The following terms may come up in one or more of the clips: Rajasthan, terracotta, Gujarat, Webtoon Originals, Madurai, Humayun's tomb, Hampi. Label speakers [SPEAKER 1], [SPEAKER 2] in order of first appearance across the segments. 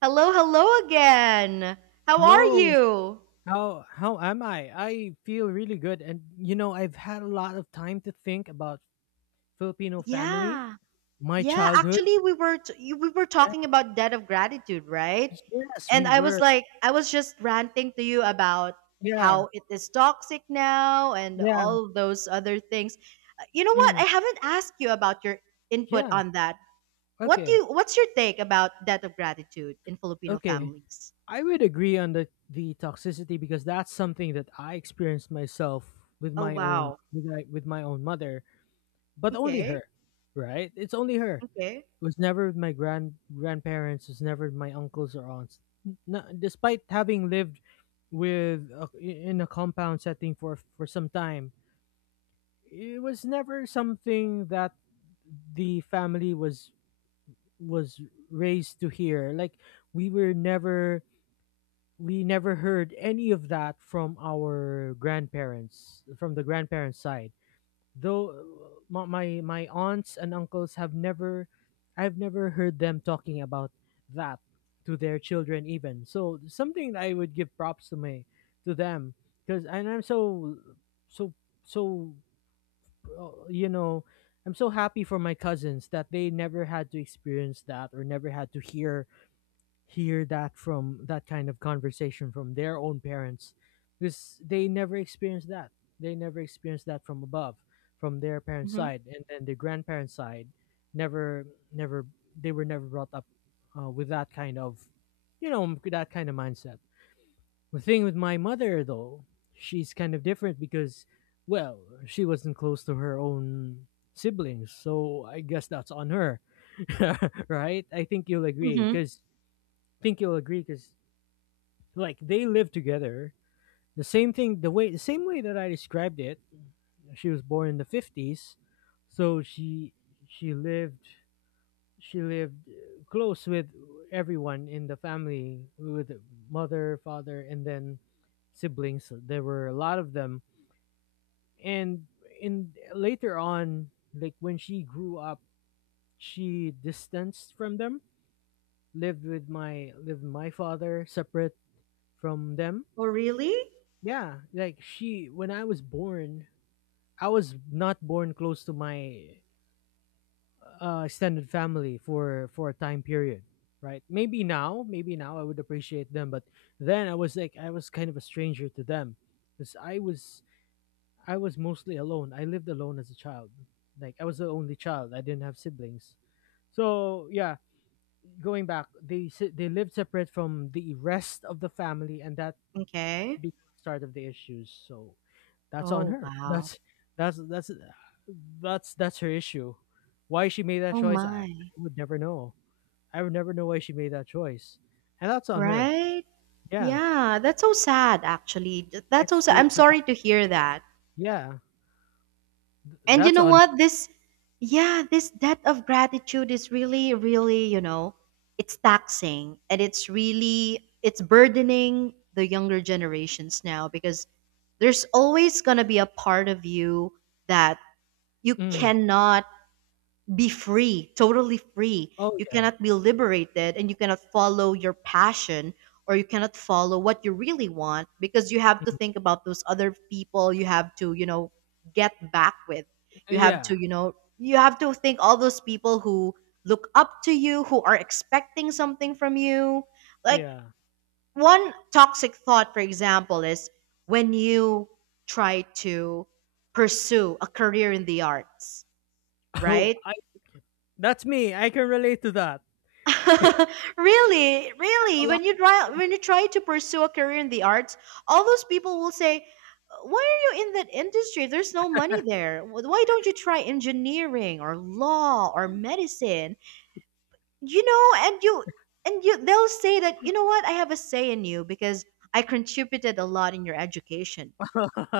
[SPEAKER 1] Hello, hello again. How are
[SPEAKER 2] Hello,
[SPEAKER 1] you?
[SPEAKER 2] how am I? I feel really good and you know, I've had a lot of time to think about Filipino family,
[SPEAKER 1] Yeah.
[SPEAKER 2] my
[SPEAKER 1] Yeah,
[SPEAKER 2] childhood.
[SPEAKER 1] actually we were
[SPEAKER 2] Yeah.
[SPEAKER 1] talking about debt of gratitude, right?
[SPEAKER 2] Yes,
[SPEAKER 1] And
[SPEAKER 2] we
[SPEAKER 1] I was
[SPEAKER 2] were.
[SPEAKER 1] like I was just ranting to you about
[SPEAKER 2] Yeah.
[SPEAKER 1] how it is toxic now and
[SPEAKER 2] Yeah.
[SPEAKER 1] all those other things. You know what? I
[SPEAKER 2] Mm,
[SPEAKER 1] haven't asked you about your input
[SPEAKER 2] yeah.
[SPEAKER 1] on that.
[SPEAKER 2] Okay.
[SPEAKER 1] What's your take about debt of gratitude in Filipino
[SPEAKER 2] Okay.
[SPEAKER 1] families?
[SPEAKER 2] I would agree on the toxicity because that's something that I experienced myself
[SPEAKER 1] Oh wow.
[SPEAKER 2] with with my own mother, but only
[SPEAKER 1] Okay.
[SPEAKER 2] her, right? It's only her
[SPEAKER 1] Okay.
[SPEAKER 2] was never with my grandparents was never with my uncles or aunts despite having lived with in a compound setting for some time it was never something that the family was raised to hear like we were never we never heard any of that from our grandparents from the grandparents side though my aunts and uncles have never I've never heard them talking about that to their children even so something that I would give props to me to them because and I'm so so so you know I'm so happy for my cousins that they never had to experience that or never had to hear that from that kind of conversation from their own parents because they never experienced that they never experienced that from above from their parents
[SPEAKER 1] Mhm.
[SPEAKER 2] side and then the grandparents side never never they were never brought up with that kind of that kind of mindset. The thing with my mother though, she's kind of different because, well, she wasn't close to her own siblings, so I guess that's on her. Right, I think you'll agree
[SPEAKER 1] Mhm.
[SPEAKER 2] because think you'll agree because like they live together the same thing the way the same way that I described it, she was born in the 50s. So she she lived she lived close with everyone in the family, with the mother, father, and then siblings, so there were a lot of them. And in later on, like when she grew up, she distanced from them, lived with my father separate from them.
[SPEAKER 1] Oh really?
[SPEAKER 2] Yeah, like she when I was born, I was not born close to my extended family for a time period, right? Maybe now I would appreciate them, but then I was like I was kind of a stranger to them cuz I was mostly alone. I lived alone as a child. Like I was the only child. I didn't have siblings. So, yeah, going back, they lived separate from the rest of the family and that
[SPEAKER 1] Okay.
[SPEAKER 2] became the start of the issues. So, that's on
[SPEAKER 1] Oh,
[SPEAKER 2] her.
[SPEAKER 1] wow.
[SPEAKER 2] That's that's that's her issue. Why she made that
[SPEAKER 1] Oh,
[SPEAKER 2] choice, I
[SPEAKER 1] my.
[SPEAKER 2] would never know. I would never know why she made that choice, and that's on her.
[SPEAKER 1] Right?
[SPEAKER 2] Yeah,
[SPEAKER 1] Yeah, that's so sad, actually. That's so
[SPEAKER 2] it's
[SPEAKER 1] sad.
[SPEAKER 2] really
[SPEAKER 1] I'm
[SPEAKER 2] sad.
[SPEAKER 1] sorry to hear that.
[SPEAKER 2] Yeah, th-
[SPEAKER 1] And you
[SPEAKER 2] that's
[SPEAKER 1] know
[SPEAKER 2] on.
[SPEAKER 1] what? Yeah, this debt of gratitude is really, really, it's taxing and it's really, it's burdening the younger generations now because there's always going to be a part of you that you
[SPEAKER 2] Mm.
[SPEAKER 1] cannot be free, totally free.
[SPEAKER 2] Oh
[SPEAKER 1] You
[SPEAKER 2] yeah,
[SPEAKER 1] cannot be liberated and you cannot follow your passion or you cannot follow what you really want because you have to
[SPEAKER 2] mm.
[SPEAKER 1] think about those other people you have to, you know, get back with. You have
[SPEAKER 2] Yeah,
[SPEAKER 1] to, you know, you have to think all those people who look up to you, who are expecting something from you. Like
[SPEAKER 2] yeah.
[SPEAKER 1] one toxic thought, for example, is when you try to pursue a career in the arts,
[SPEAKER 2] Oh,
[SPEAKER 1] right?
[SPEAKER 2] I that's me. I can relate to that.
[SPEAKER 1] Really,
[SPEAKER 2] A
[SPEAKER 1] really. When
[SPEAKER 2] lot.
[SPEAKER 1] you try when you try to pursue a career in the arts, all those people will say, "Why are you in that industry? There's no money there. Why don't you try engineering or law or medicine?" You know, and you they'll say that, "You know what? I have a say in you because I contributed a lot in your education."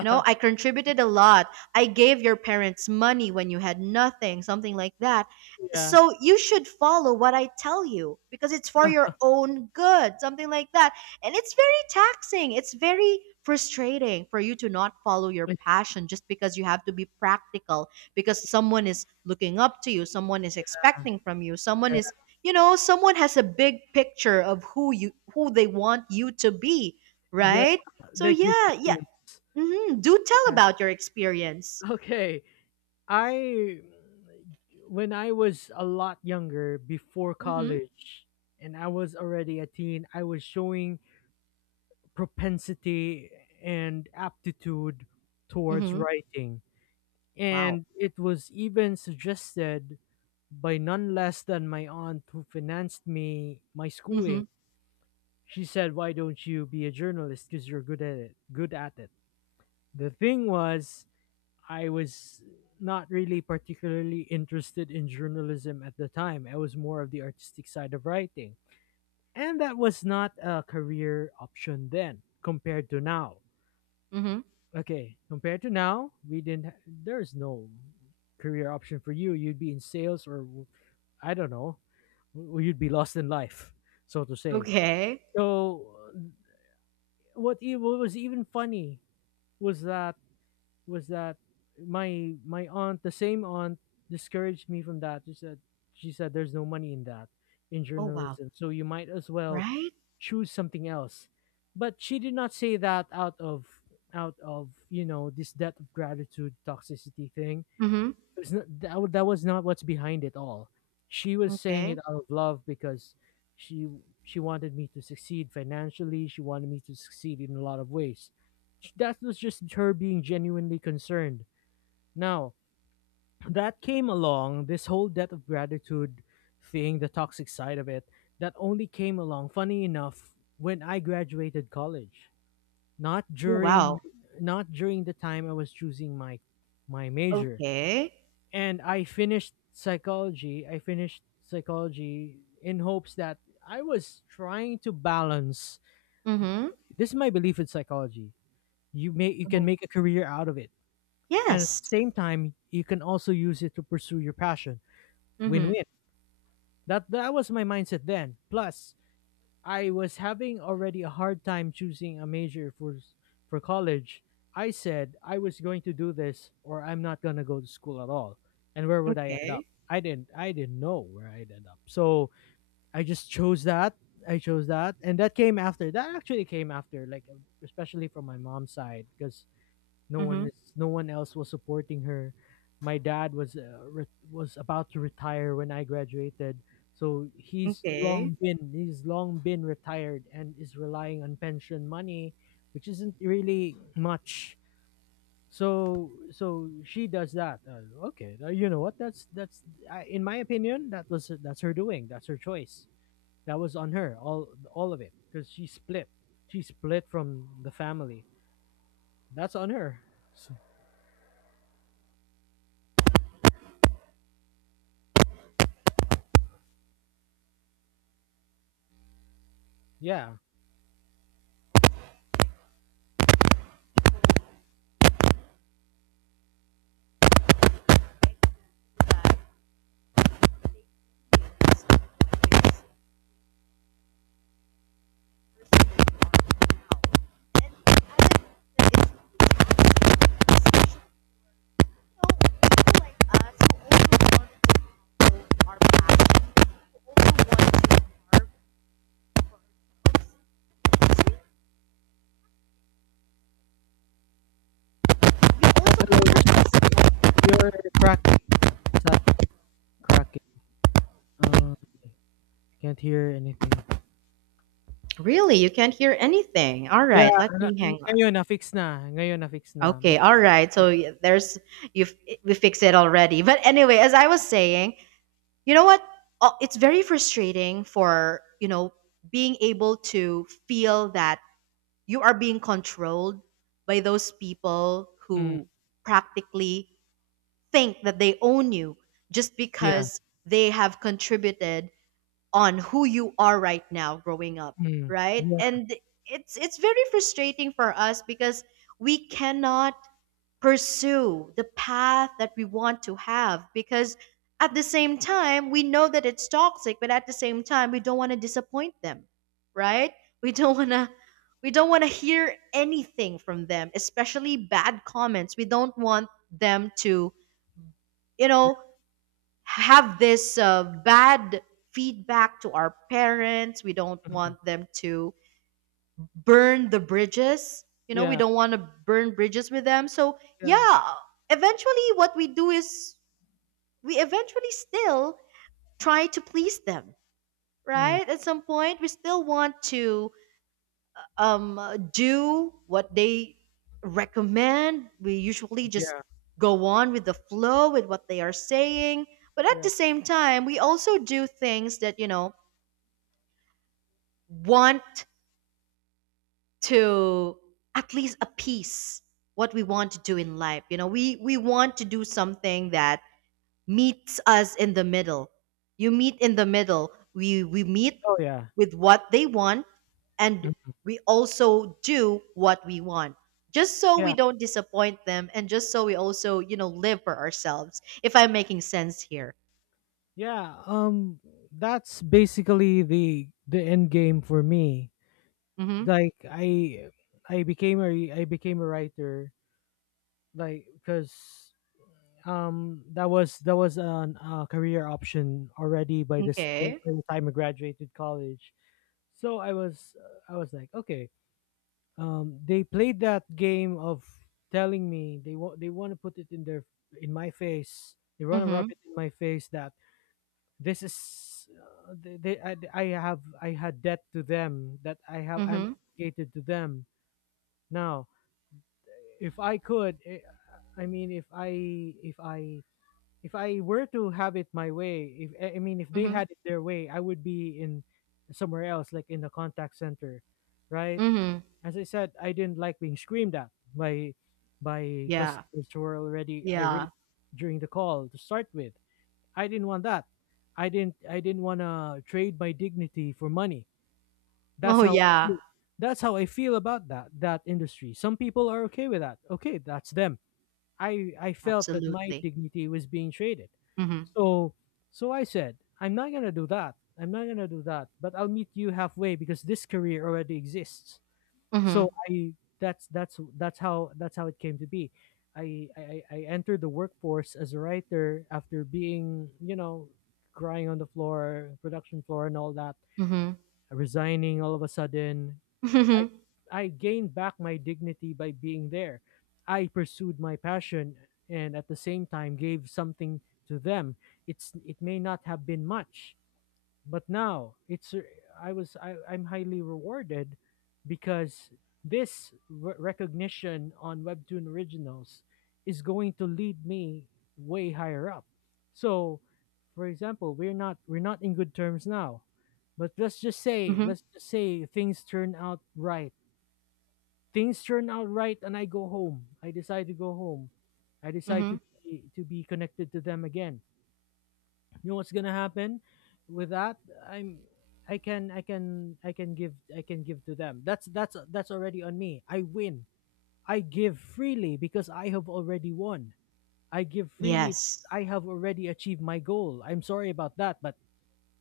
[SPEAKER 1] You know, I contributed a lot. I gave your parents money when you had nothing, something like that.
[SPEAKER 2] Yeah,
[SPEAKER 1] So you should follow what I tell you because it's for your own good, something like that. And it's very taxing. It's very frustrating for you to not follow your passion just because you have to be practical because someone is looking up to you, someone is expecting from you, someone
[SPEAKER 2] yeah,
[SPEAKER 1] is, you know, someone has a big picture of who you who they want you to be,
[SPEAKER 2] yeah.
[SPEAKER 1] right? So
[SPEAKER 2] Like the
[SPEAKER 1] yeah, yeah,
[SPEAKER 2] techniques.
[SPEAKER 1] hmm. Do tell
[SPEAKER 2] Yeah.
[SPEAKER 1] about your experience.
[SPEAKER 2] Okay. I when I was a lot younger before
[SPEAKER 1] Mm-hmm.
[SPEAKER 2] college and I was already a teen, I was showing propensity and aptitude towards
[SPEAKER 1] Mm-hmm.
[SPEAKER 2] writing.
[SPEAKER 1] Wow.
[SPEAKER 2] And it was even suggested by none less than my aunt who financed me my
[SPEAKER 1] Mm-hmm.
[SPEAKER 2] schooling. She said, "Why don't you be a journalist because you're good at it, good at it." The thing was I was not really particularly interested in journalism at the time. I was more of the artistic side of writing. And that was not a career option then compared to now.
[SPEAKER 1] Mm-hmm.
[SPEAKER 2] Okay, compared to now, we didn't ha- there's no career option for you. You'd be in sales or I don't know, you'd be lost in life, so to say.
[SPEAKER 1] Okay.
[SPEAKER 2] So what what was even funny was that was that my aunt, the same aunt, discouraged me from that. She said there's no money in that in
[SPEAKER 1] Oh wow.
[SPEAKER 2] journalism, so you might as well
[SPEAKER 1] Right?
[SPEAKER 2] choose something else. But she did not say that out of you know this debt of gratitude toxicity thing,
[SPEAKER 1] Mm-hmm.
[SPEAKER 2] it's not that wa that was not what's behind it all. She was saying
[SPEAKER 1] Okay.
[SPEAKER 2] it out of love because she she wanted me to succeed financially, she wanted me to succeed in a lot of ways. Sh- That was just her being genuinely concerned. Now, that came along this whole debt of gratitude thing, the toxic side of it, that only came along funny enough when I graduated college. Not
[SPEAKER 1] Oh
[SPEAKER 2] during
[SPEAKER 1] wow.
[SPEAKER 2] Not during the time I was choosing my major,
[SPEAKER 1] Okay.
[SPEAKER 2] and I finished psychology. I finished psychology in hopes that I was trying to balance.
[SPEAKER 1] Mm-hmm.
[SPEAKER 2] This is my belief in psychology. You can
[SPEAKER 1] Oh
[SPEAKER 2] make a career out of it, and at
[SPEAKER 1] yes.
[SPEAKER 2] the same time, you can also use it to pursue your passion. Win
[SPEAKER 1] Mm-hmm.
[SPEAKER 2] win. That was my mindset then. Plus, I was having already a hard time choosing a major for college. I said I was going to do this or I'm not going to go to school at all. And where would I end up?
[SPEAKER 1] Okay.
[SPEAKER 2] I didn't know where I'd end up. So I just chose that. I chose that and that came after. That actually came after like especially from my mom's side because
[SPEAKER 1] Mm-hmm.
[SPEAKER 2] no one else was supporting her. My dad was was about to retire when I graduated, so
[SPEAKER 1] Okay.
[SPEAKER 2] he's long been retired and is relying on pension money which isn't really much. So so she does that, okay, you know what, that's I in my opinion that was that's her doing, that's her choice. That was on her, all of it, because she split from the family. That's on her, so, yeah.
[SPEAKER 1] It's so people like us who also want to know our past, who also want to harm us, we also don't
[SPEAKER 2] Hello, you're static.
[SPEAKER 1] want to.
[SPEAKER 2] You're cracking. Static cracking. Uh, can't hear anything.
[SPEAKER 1] Really, you can't hear anything. All
[SPEAKER 2] Yeah,
[SPEAKER 1] right, let
[SPEAKER 2] na,
[SPEAKER 1] me hang on.
[SPEAKER 2] ngayon na-fix na. Ngayon na-fix na.
[SPEAKER 1] Okay,
[SPEAKER 2] But,
[SPEAKER 1] all right. So y- there's you we fix it already. But anyway, as I was saying, you know what? It's very frustrating for, you know, being able to feel that you are being controlled by those people
[SPEAKER 2] mm,
[SPEAKER 1] who practically think that they own you just
[SPEAKER 2] yeah.
[SPEAKER 1] because they have contributed on who you are right now growing up,
[SPEAKER 2] Mm,
[SPEAKER 1] right?
[SPEAKER 2] yeah.
[SPEAKER 1] And it's very frustrating for us because we cannot pursue the path that we want to have because at the same time we know that it's toxic but at the same time we don't want to disappoint them, right? we don't want to We don't want to hear anything from them, especially bad comments. We don't want them to, you
[SPEAKER 2] Yeah.
[SPEAKER 1] know, have this bad feedback to our parents. We don't
[SPEAKER 2] Mm,
[SPEAKER 1] want them to burn the bridges. You know, we
[SPEAKER 2] yeah.
[SPEAKER 1] don't want to burn bridges with them. So,
[SPEAKER 2] Yeah.
[SPEAKER 1] yeah, eventually what we do is we eventually still try to please them,
[SPEAKER 2] Mm,
[SPEAKER 1] right? At some point, we still want to do what they recommend. We usually just
[SPEAKER 2] yeah.
[SPEAKER 1] go on with the flow with what they are saying. But at the
[SPEAKER 2] Yeah.
[SPEAKER 1] same time, we also do things that, you know, want to at least appease what we want to do in life. You know, we want to do something that meets us in the middle. You meet in the middle. We meet
[SPEAKER 2] Oh, yeah.
[SPEAKER 1] with what they want and
[SPEAKER 2] Mm,
[SPEAKER 1] we also do what we want. Just so
[SPEAKER 2] yeah.
[SPEAKER 1] we don't disappoint them and just so we also, you know, live for ourselves. If I'm making sense here.
[SPEAKER 2] Yeah. That's basically the end game for me.
[SPEAKER 1] Mhm.
[SPEAKER 2] Like, I became a writer like because that was an career option already by
[SPEAKER 1] Okay.
[SPEAKER 2] the time I graduated college. So I was like, okay, they played that game of telling me they want to put it in their in my face. They want to rub
[SPEAKER 1] Mhm.
[SPEAKER 2] it in my face that this is they I have I had debt to them that I have I'm
[SPEAKER 1] Mhm.
[SPEAKER 2] obligated to them. Now, if I could, eh, I mean if I if I were to have it my way, if I I mean if they
[SPEAKER 1] Mhm.
[SPEAKER 2] had it their way, I would be in somewhere else, like in the contact center, right?
[SPEAKER 1] Mhm.
[SPEAKER 2] As I said, I didn't like being screamed at by
[SPEAKER 1] Yeah.
[SPEAKER 2] customers who were already
[SPEAKER 1] Yeah.
[SPEAKER 2] irate during the call to start with. I didn't want that. I didn't want to trade my dignity for money.
[SPEAKER 1] Oh
[SPEAKER 2] That's how I
[SPEAKER 1] yeah.
[SPEAKER 2] feel. That's how I feel about that industry. Some people are okay with that. Okay, that's them. I felt that my
[SPEAKER 1] Absolutely.
[SPEAKER 2] dignity was being traded.
[SPEAKER 1] Mhm.
[SPEAKER 2] So I said, I'm not gonna do that. I'm not gonna do that. But I'll meet you halfway because this career already exists. So
[SPEAKER 1] Mhm.
[SPEAKER 2] I that's how it came to be. I entered the workforce as a writer after being you know crying on the floor, production floor, and all that,
[SPEAKER 1] Mhm.
[SPEAKER 2] resigning all of a sudden,
[SPEAKER 1] Mhm.
[SPEAKER 2] I gained back my dignity by being there. I pursued my passion and at the same time gave something to them. It's it may not have been much, but now it's I'm highly rewarded because this re- recognition on Webtoon Originals is going to lead me way higher up. So, for example, we're not in good terms now, but
[SPEAKER 1] Mhm.
[SPEAKER 2] let's just say things turn out right, things turn out right and I go home. I decide to go home. I decide
[SPEAKER 1] Mhm.
[SPEAKER 2] to be connected to them again. You know what's gonna happen with that? I'm I can give to them. That's already on me. I win. I give freely because I have already won. I give freely because
[SPEAKER 1] Yes.
[SPEAKER 2] I have already achieved my goal. I'm sorry about that, but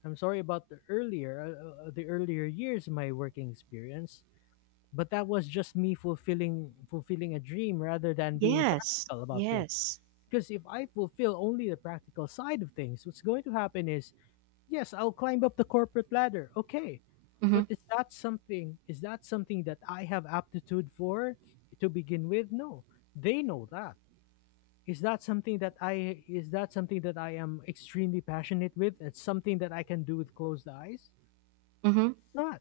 [SPEAKER 2] I'm sorry about the earlier years of my working experience. But that was just me fulfilling a dream rather than being
[SPEAKER 1] Yes.
[SPEAKER 2] practical about things.
[SPEAKER 1] Yes.
[SPEAKER 2] Because if I fulfill only the practical side of things, what's going to happen is, yes, I'll climb up the corporate ladder. Okay.
[SPEAKER 1] Mhm.
[SPEAKER 2] But is that something that I have aptitude for to begin with? No. They know that. Is that something that I is that something that I am extremely passionate with? It's something that I can do with closed eyes?
[SPEAKER 1] Mhm.
[SPEAKER 2] Not.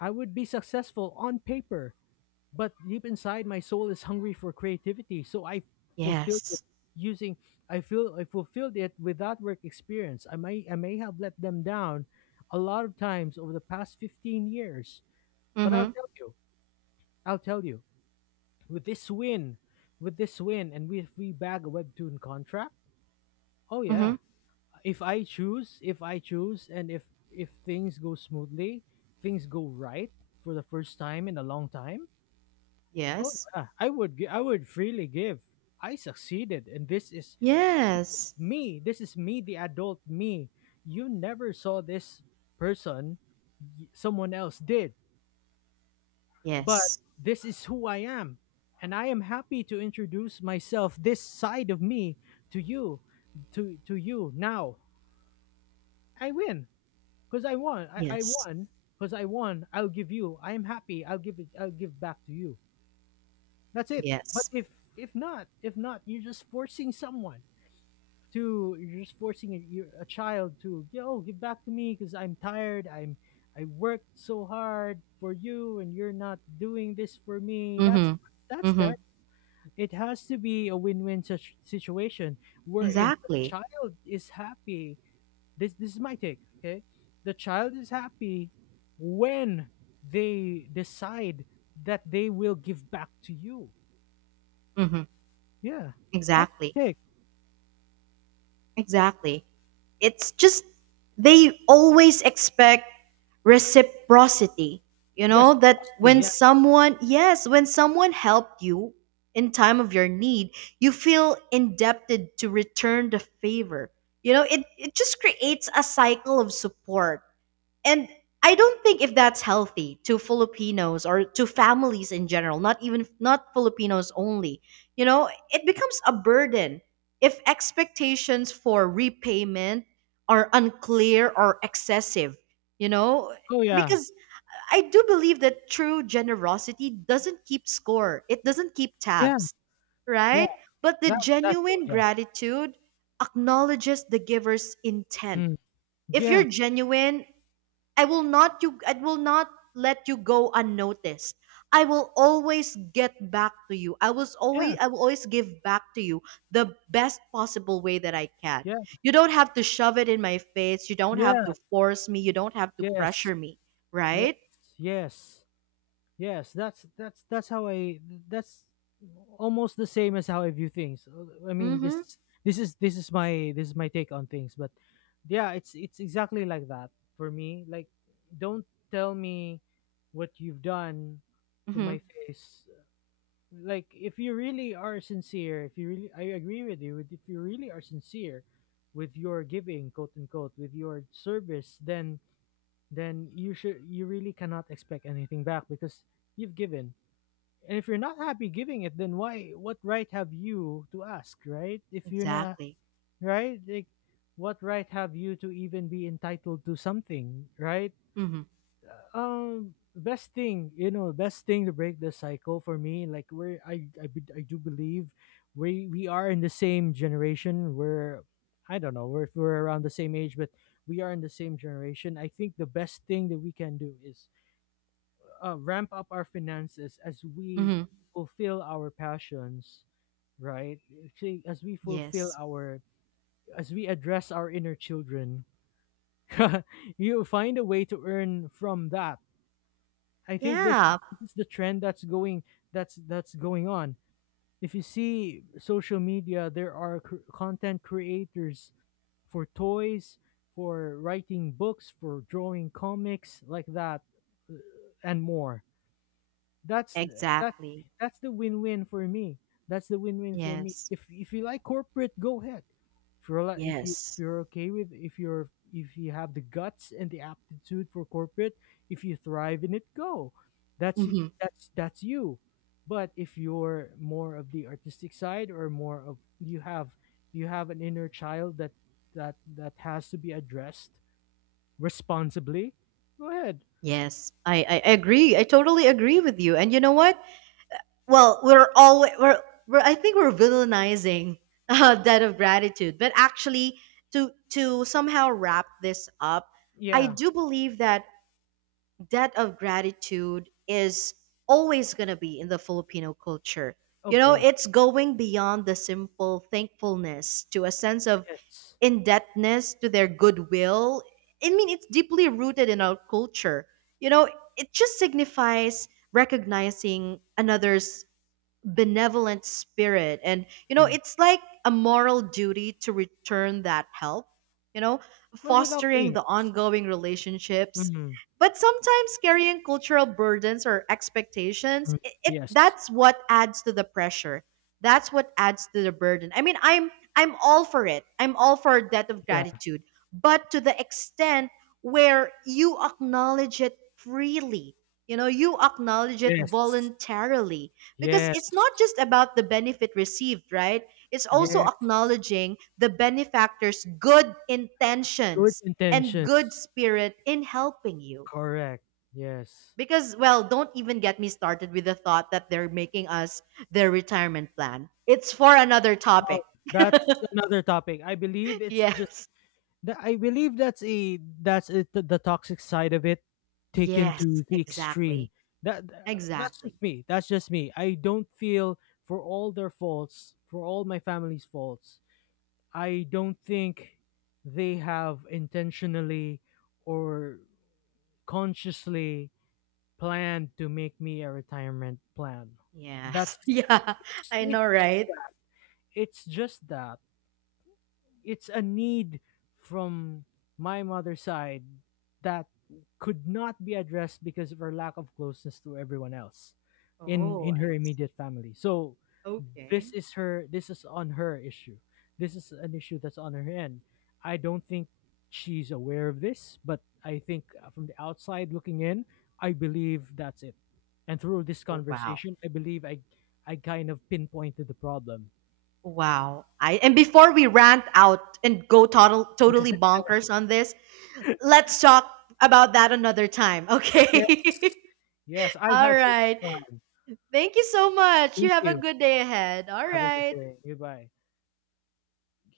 [SPEAKER 2] I would be successful on paper, but deep inside, my soul is hungry for creativity, so I fulfilled it
[SPEAKER 1] Yes.
[SPEAKER 2] using. I feel I fulfilled it without work experience. I may have let them down a lot of times over the past 15 years, but I'll
[SPEAKER 1] Mhm.
[SPEAKER 2] tell you, I'll tell you, with this win, with this win, and we if we bag a webtoon contract. Oh yeah,
[SPEAKER 1] Mhm.
[SPEAKER 2] if I choose, and if things go smoothly, things go right for the first time in a long time. Oh
[SPEAKER 1] Yes.
[SPEAKER 2] yeah, I would freely give. I succeeded, and this is
[SPEAKER 1] Yes.
[SPEAKER 2] me. This is me, the adult me. You never saw this person. Someone else did, but
[SPEAKER 1] Yes.
[SPEAKER 2] this is who I am, and I am happy to introduce myself, this side of me, to you, to you now. I win because I won. I
[SPEAKER 1] Yes.
[SPEAKER 2] won because I won. I'll give you. I am happy. I'll give it. I'll give back to you. That's it. But
[SPEAKER 1] Yes.
[SPEAKER 2] if not, you're just forcing someone. To You're just forcing a child to yo give back to me because I'm tired, I'm, I worked so hard for you and you're not doing this for me. that's
[SPEAKER 1] Mhm.
[SPEAKER 2] that's
[SPEAKER 1] Mhm.
[SPEAKER 2] there. It has to be a win-win such situation wherein the
[SPEAKER 1] Exactly.
[SPEAKER 2] child is happy. This is my take, okay? The child is happy when they decide that they will give back to you.
[SPEAKER 1] Mhm.
[SPEAKER 2] Yeah, that's
[SPEAKER 1] Exactly.
[SPEAKER 2] my take.
[SPEAKER 1] Exactly. It's just they always expect reciprocity. You know
[SPEAKER 2] Just
[SPEAKER 1] that
[SPEAKER 2] trust me.
[SPEAKER 1] when
[SPEAKER 2] Yeah,
[SPEAKER 1] someone, yes, when someone helped you in time of your need, you feel indebted to return the favor. You know, it just creates a cycle of support. And I don't think if that's healthy to Filipinos or to families in general, not even not Filipinos only. You know, it becomes a burden if expectations for repayment are unclear or excessive, you know?
[SPEAKER 2] oh yeah,
[SPEAKER 1] Because I do believe that true generosity doesn't keep score. It doesn't keep
[SPEAKER 2] yeah.
[SPEAKER 1] tabs,
[SPEAKER 2] Yeah.
[SPEAKER 1] right? But the
[SPEAKER 2] That that too,
[SPEAKER 1] genuine
[SPEAKER 2] yeah.
[SPEAKER 1] gratitude acknowledges the giver's intent.
[SPEAKER 2] Mm.
[SPEAKER 1] If
[SPEAKER 2] Yeah,
[SPEAKER 1] you're genuine, I will not let you go unnoticed. I will always get back to you.
[SPEAKER 2] yeah,
[SPEAKER 1] I will always give back to you the best possible way that I can.
[SPEAKER 2] yeah,
[SPEAKER 1] You don't have to shove it in my face. You don't have
[SPEAKER 2] yeah,
[SPEAKER 1] to force me. You don't have to
[SPEAKER 2] yes,
[SPEAKER 1] pressure me,
[SPEAKER 2] yes,
[SPEAKER 1] right?
[SPEAKER 2] yes, yes. That's how I that's almost the same as how I view things. I mean,
[SPEAKER 1] Mhm.
[SPEAKER 2] this is my take on things, but yeah, it's exactly like that for me. Like, don't tell me what you've done to
[SPEAKER 1] Mhm.
[SPEAKER 2] my face. Like, if you really are sincere, if you really, I agree with you, if you really are sincere with your giving, quote unquote, with your service, then you should, you really cannot expect anything back because you've given. And if you're not happy giving it, then why, what right have you to ask, right? If you're not
[SPEAKER 1] Exactly.
[SPEAKER 2] right, like what right have you to even be entitled to something, right?
[SPEAKER 1] Mhm.
[SPEAKER 2] Best thing, you know, best thing to break the cycle for me, like we're, I do believe we are in the same generation, we're, I don't know, we're, if we're around the same age, but we are in the same generation. I think the best thing that we can do is, ramp up our finances as we
[SPEAKER 1] Mhm.
[SPEAKER 2] fulfill our passions, right? See, as we fulfill
[SPEAKER 1] Yes.
[SPEAKER 2] our, as we address our inner children, you find a way to earn from that. I think this
[SPEAKER 1] Yeah,
[SPEAKER 2] this is the trend that's going, that's going on. If you see social media, there are content creators for toys, for writing books, for drawing comics, like that and more. That's that
[SPEAKER 1] exactly.
[SPEAKER 2] that's the win-win for me. That's the win-win for me.
[SPEAKER 1] Yes.
[SPEAKER 2] If you like corporate, go ahead. If if you, if
[SPEAKER 1] Yes.
[SPEAKER 2] you're okay with, if you're, if you have the guts and the aptitude for corporate, if you thrive in it, go.
[SPEAKER 1] Mhm.
[SPEAKER 2] That's that's you. But if you're more of the artistic side or more of, you have an inner child that that that has to be addressed responsibly, go ahead.
[SPEAKER 1] Yes. I agree. I totally agree with you. And you know what? Well, we're always we're I think we're villainizing debt of gratitude, but actually, to somehow wrap this up, I
[SPEAKER 2] Yeah,
[SPEAKER 1] do believe that debt of gratitude is always going to be in the Filipino culture. You
[SPEAKER 2] of
[SPEAKER 1] know,
[SPEAKER 2] course,
[SPEAKER 1] it's going beyond the simple thankfulness to a sense of
[SPEAKER 2] yes.
[SPEAKER 1] indebtedness to their goodwill. I mean, it's deeply rooted in our culture. You know, it just signifies recognizing another's benevolent spirit, and you know
[SPEAKER 2] Mm.
[SPEAKER 1] it's like a moral duty to return that help, you know,
[SPEAKER 2] Well, without
[SPEAKER 1] fostering
[SPEAKER 2] being,
[SPEAKER 1] the ongoing relationships,
[SPEAKER 2] mhm,
[SPEAKER 1] but sometimes carrying cultural burdens or expectations.
[SPEAKER 2] mm,
[SPEAKER 1] It,
[SPEAKER 2] yes,
[SPEAKER 1] that's what adds to the pressure, that's what adds to the burden. I mean, I'm all for it. I'm all for a debt of
[SPEAKER 2] yeah,
[SPEAKER 1] gratitude, but to the extent where you acknowledge it freely, you know, you acknowledge it
[SPEAKER 2] yes,
[SPEAKER 1] voluntarily, because
[SPEAKER 2] yes,
[SPEAKER 1] it's not just about the benefit received, right? It's also
[SPEAKER 2] yes,
[SPEAKER 1] acknowledging the benefactor's good
[SPEAKER 2] good
[SPEAKER 1] intentions and good
[SPEAKER 2] intentions,
[SPEAKER 1] spirit in helping you.
[SPEAKER 2] correct, yes.
[SPEAKER 1] Because, well, don't even get me started with the thought that they're making us their retirement plan. It's for another topic.
[SPEAKER 2] Oh, that's another topic. I believe it's just
[SPEAKER 1] Yes.
[SPEAKER 2] that, I believe that's a, that's it, the toxic side of it taken
[SPEAKER 1] Yes,
[SPEAKER 2] to the
[SPEAKER 1] exactly.
[SPEAKER 2] extreme. That that's just
[SPEAKER 1] Exactly.
[SPEAKER 2] me. That's just me. I don't feel, for all their faults, for all my family's faults. I don't think they have intentionally or consciously planned to make me a retirement plan.
[SPEAKER 1] Yes.
[SPEAKER 2] That's,
[SPEAKER 1] Yeah,
[SPEAKER 2] it's,
[SPEAKER 1] I
[SPEAKER 2] it,
[SPEAKER 1] know, right?
[SPEAKER 2] it's just that it's a need from my mother's side that could not be addressed because of her lack of closeness to everyone else in
[SPEAKER 1] Oh,
[SPEAKER 2] in her
[SPEAKER 1] I see.
[SPEAKER 2] immediate family. So
[SPEAKER 1] Okay.
[SPEAKER 2] this is her, this is on her issue. This is an issue that's on her end. I don't think she's aware of this, but I think from the outside looking in, I believe that's it. And through this
[SPEAKER 1] Oh, wow.
[SPEAKER 2] conversation, I believe I kind of pinpointed the problem.
[SPEAKER 1] Wow. I, and before we rant out and go total, totally bonkers on this, let's talk about that another time,
[SPEAKER 2] Yeah.
[SPEAKER 1] okay?
[SPEAKER 2] Yes, I
[SPEAKER 1] All
[SPEAKER 2] had so
[SPEAKER 1] right.
[SPEAKER 2] much fun.
[SPEAKER 1] Thank you so much. You
[SPEAKER 2] Thank
[SPEAKER 1] have a
[SPEAKER 2] you.
[SPEAKER 1] good day ahead. All
[SPEAKER 2] Have a good
[SPEAKER 1] right.
[SPEAKER 2] day. Goodbye.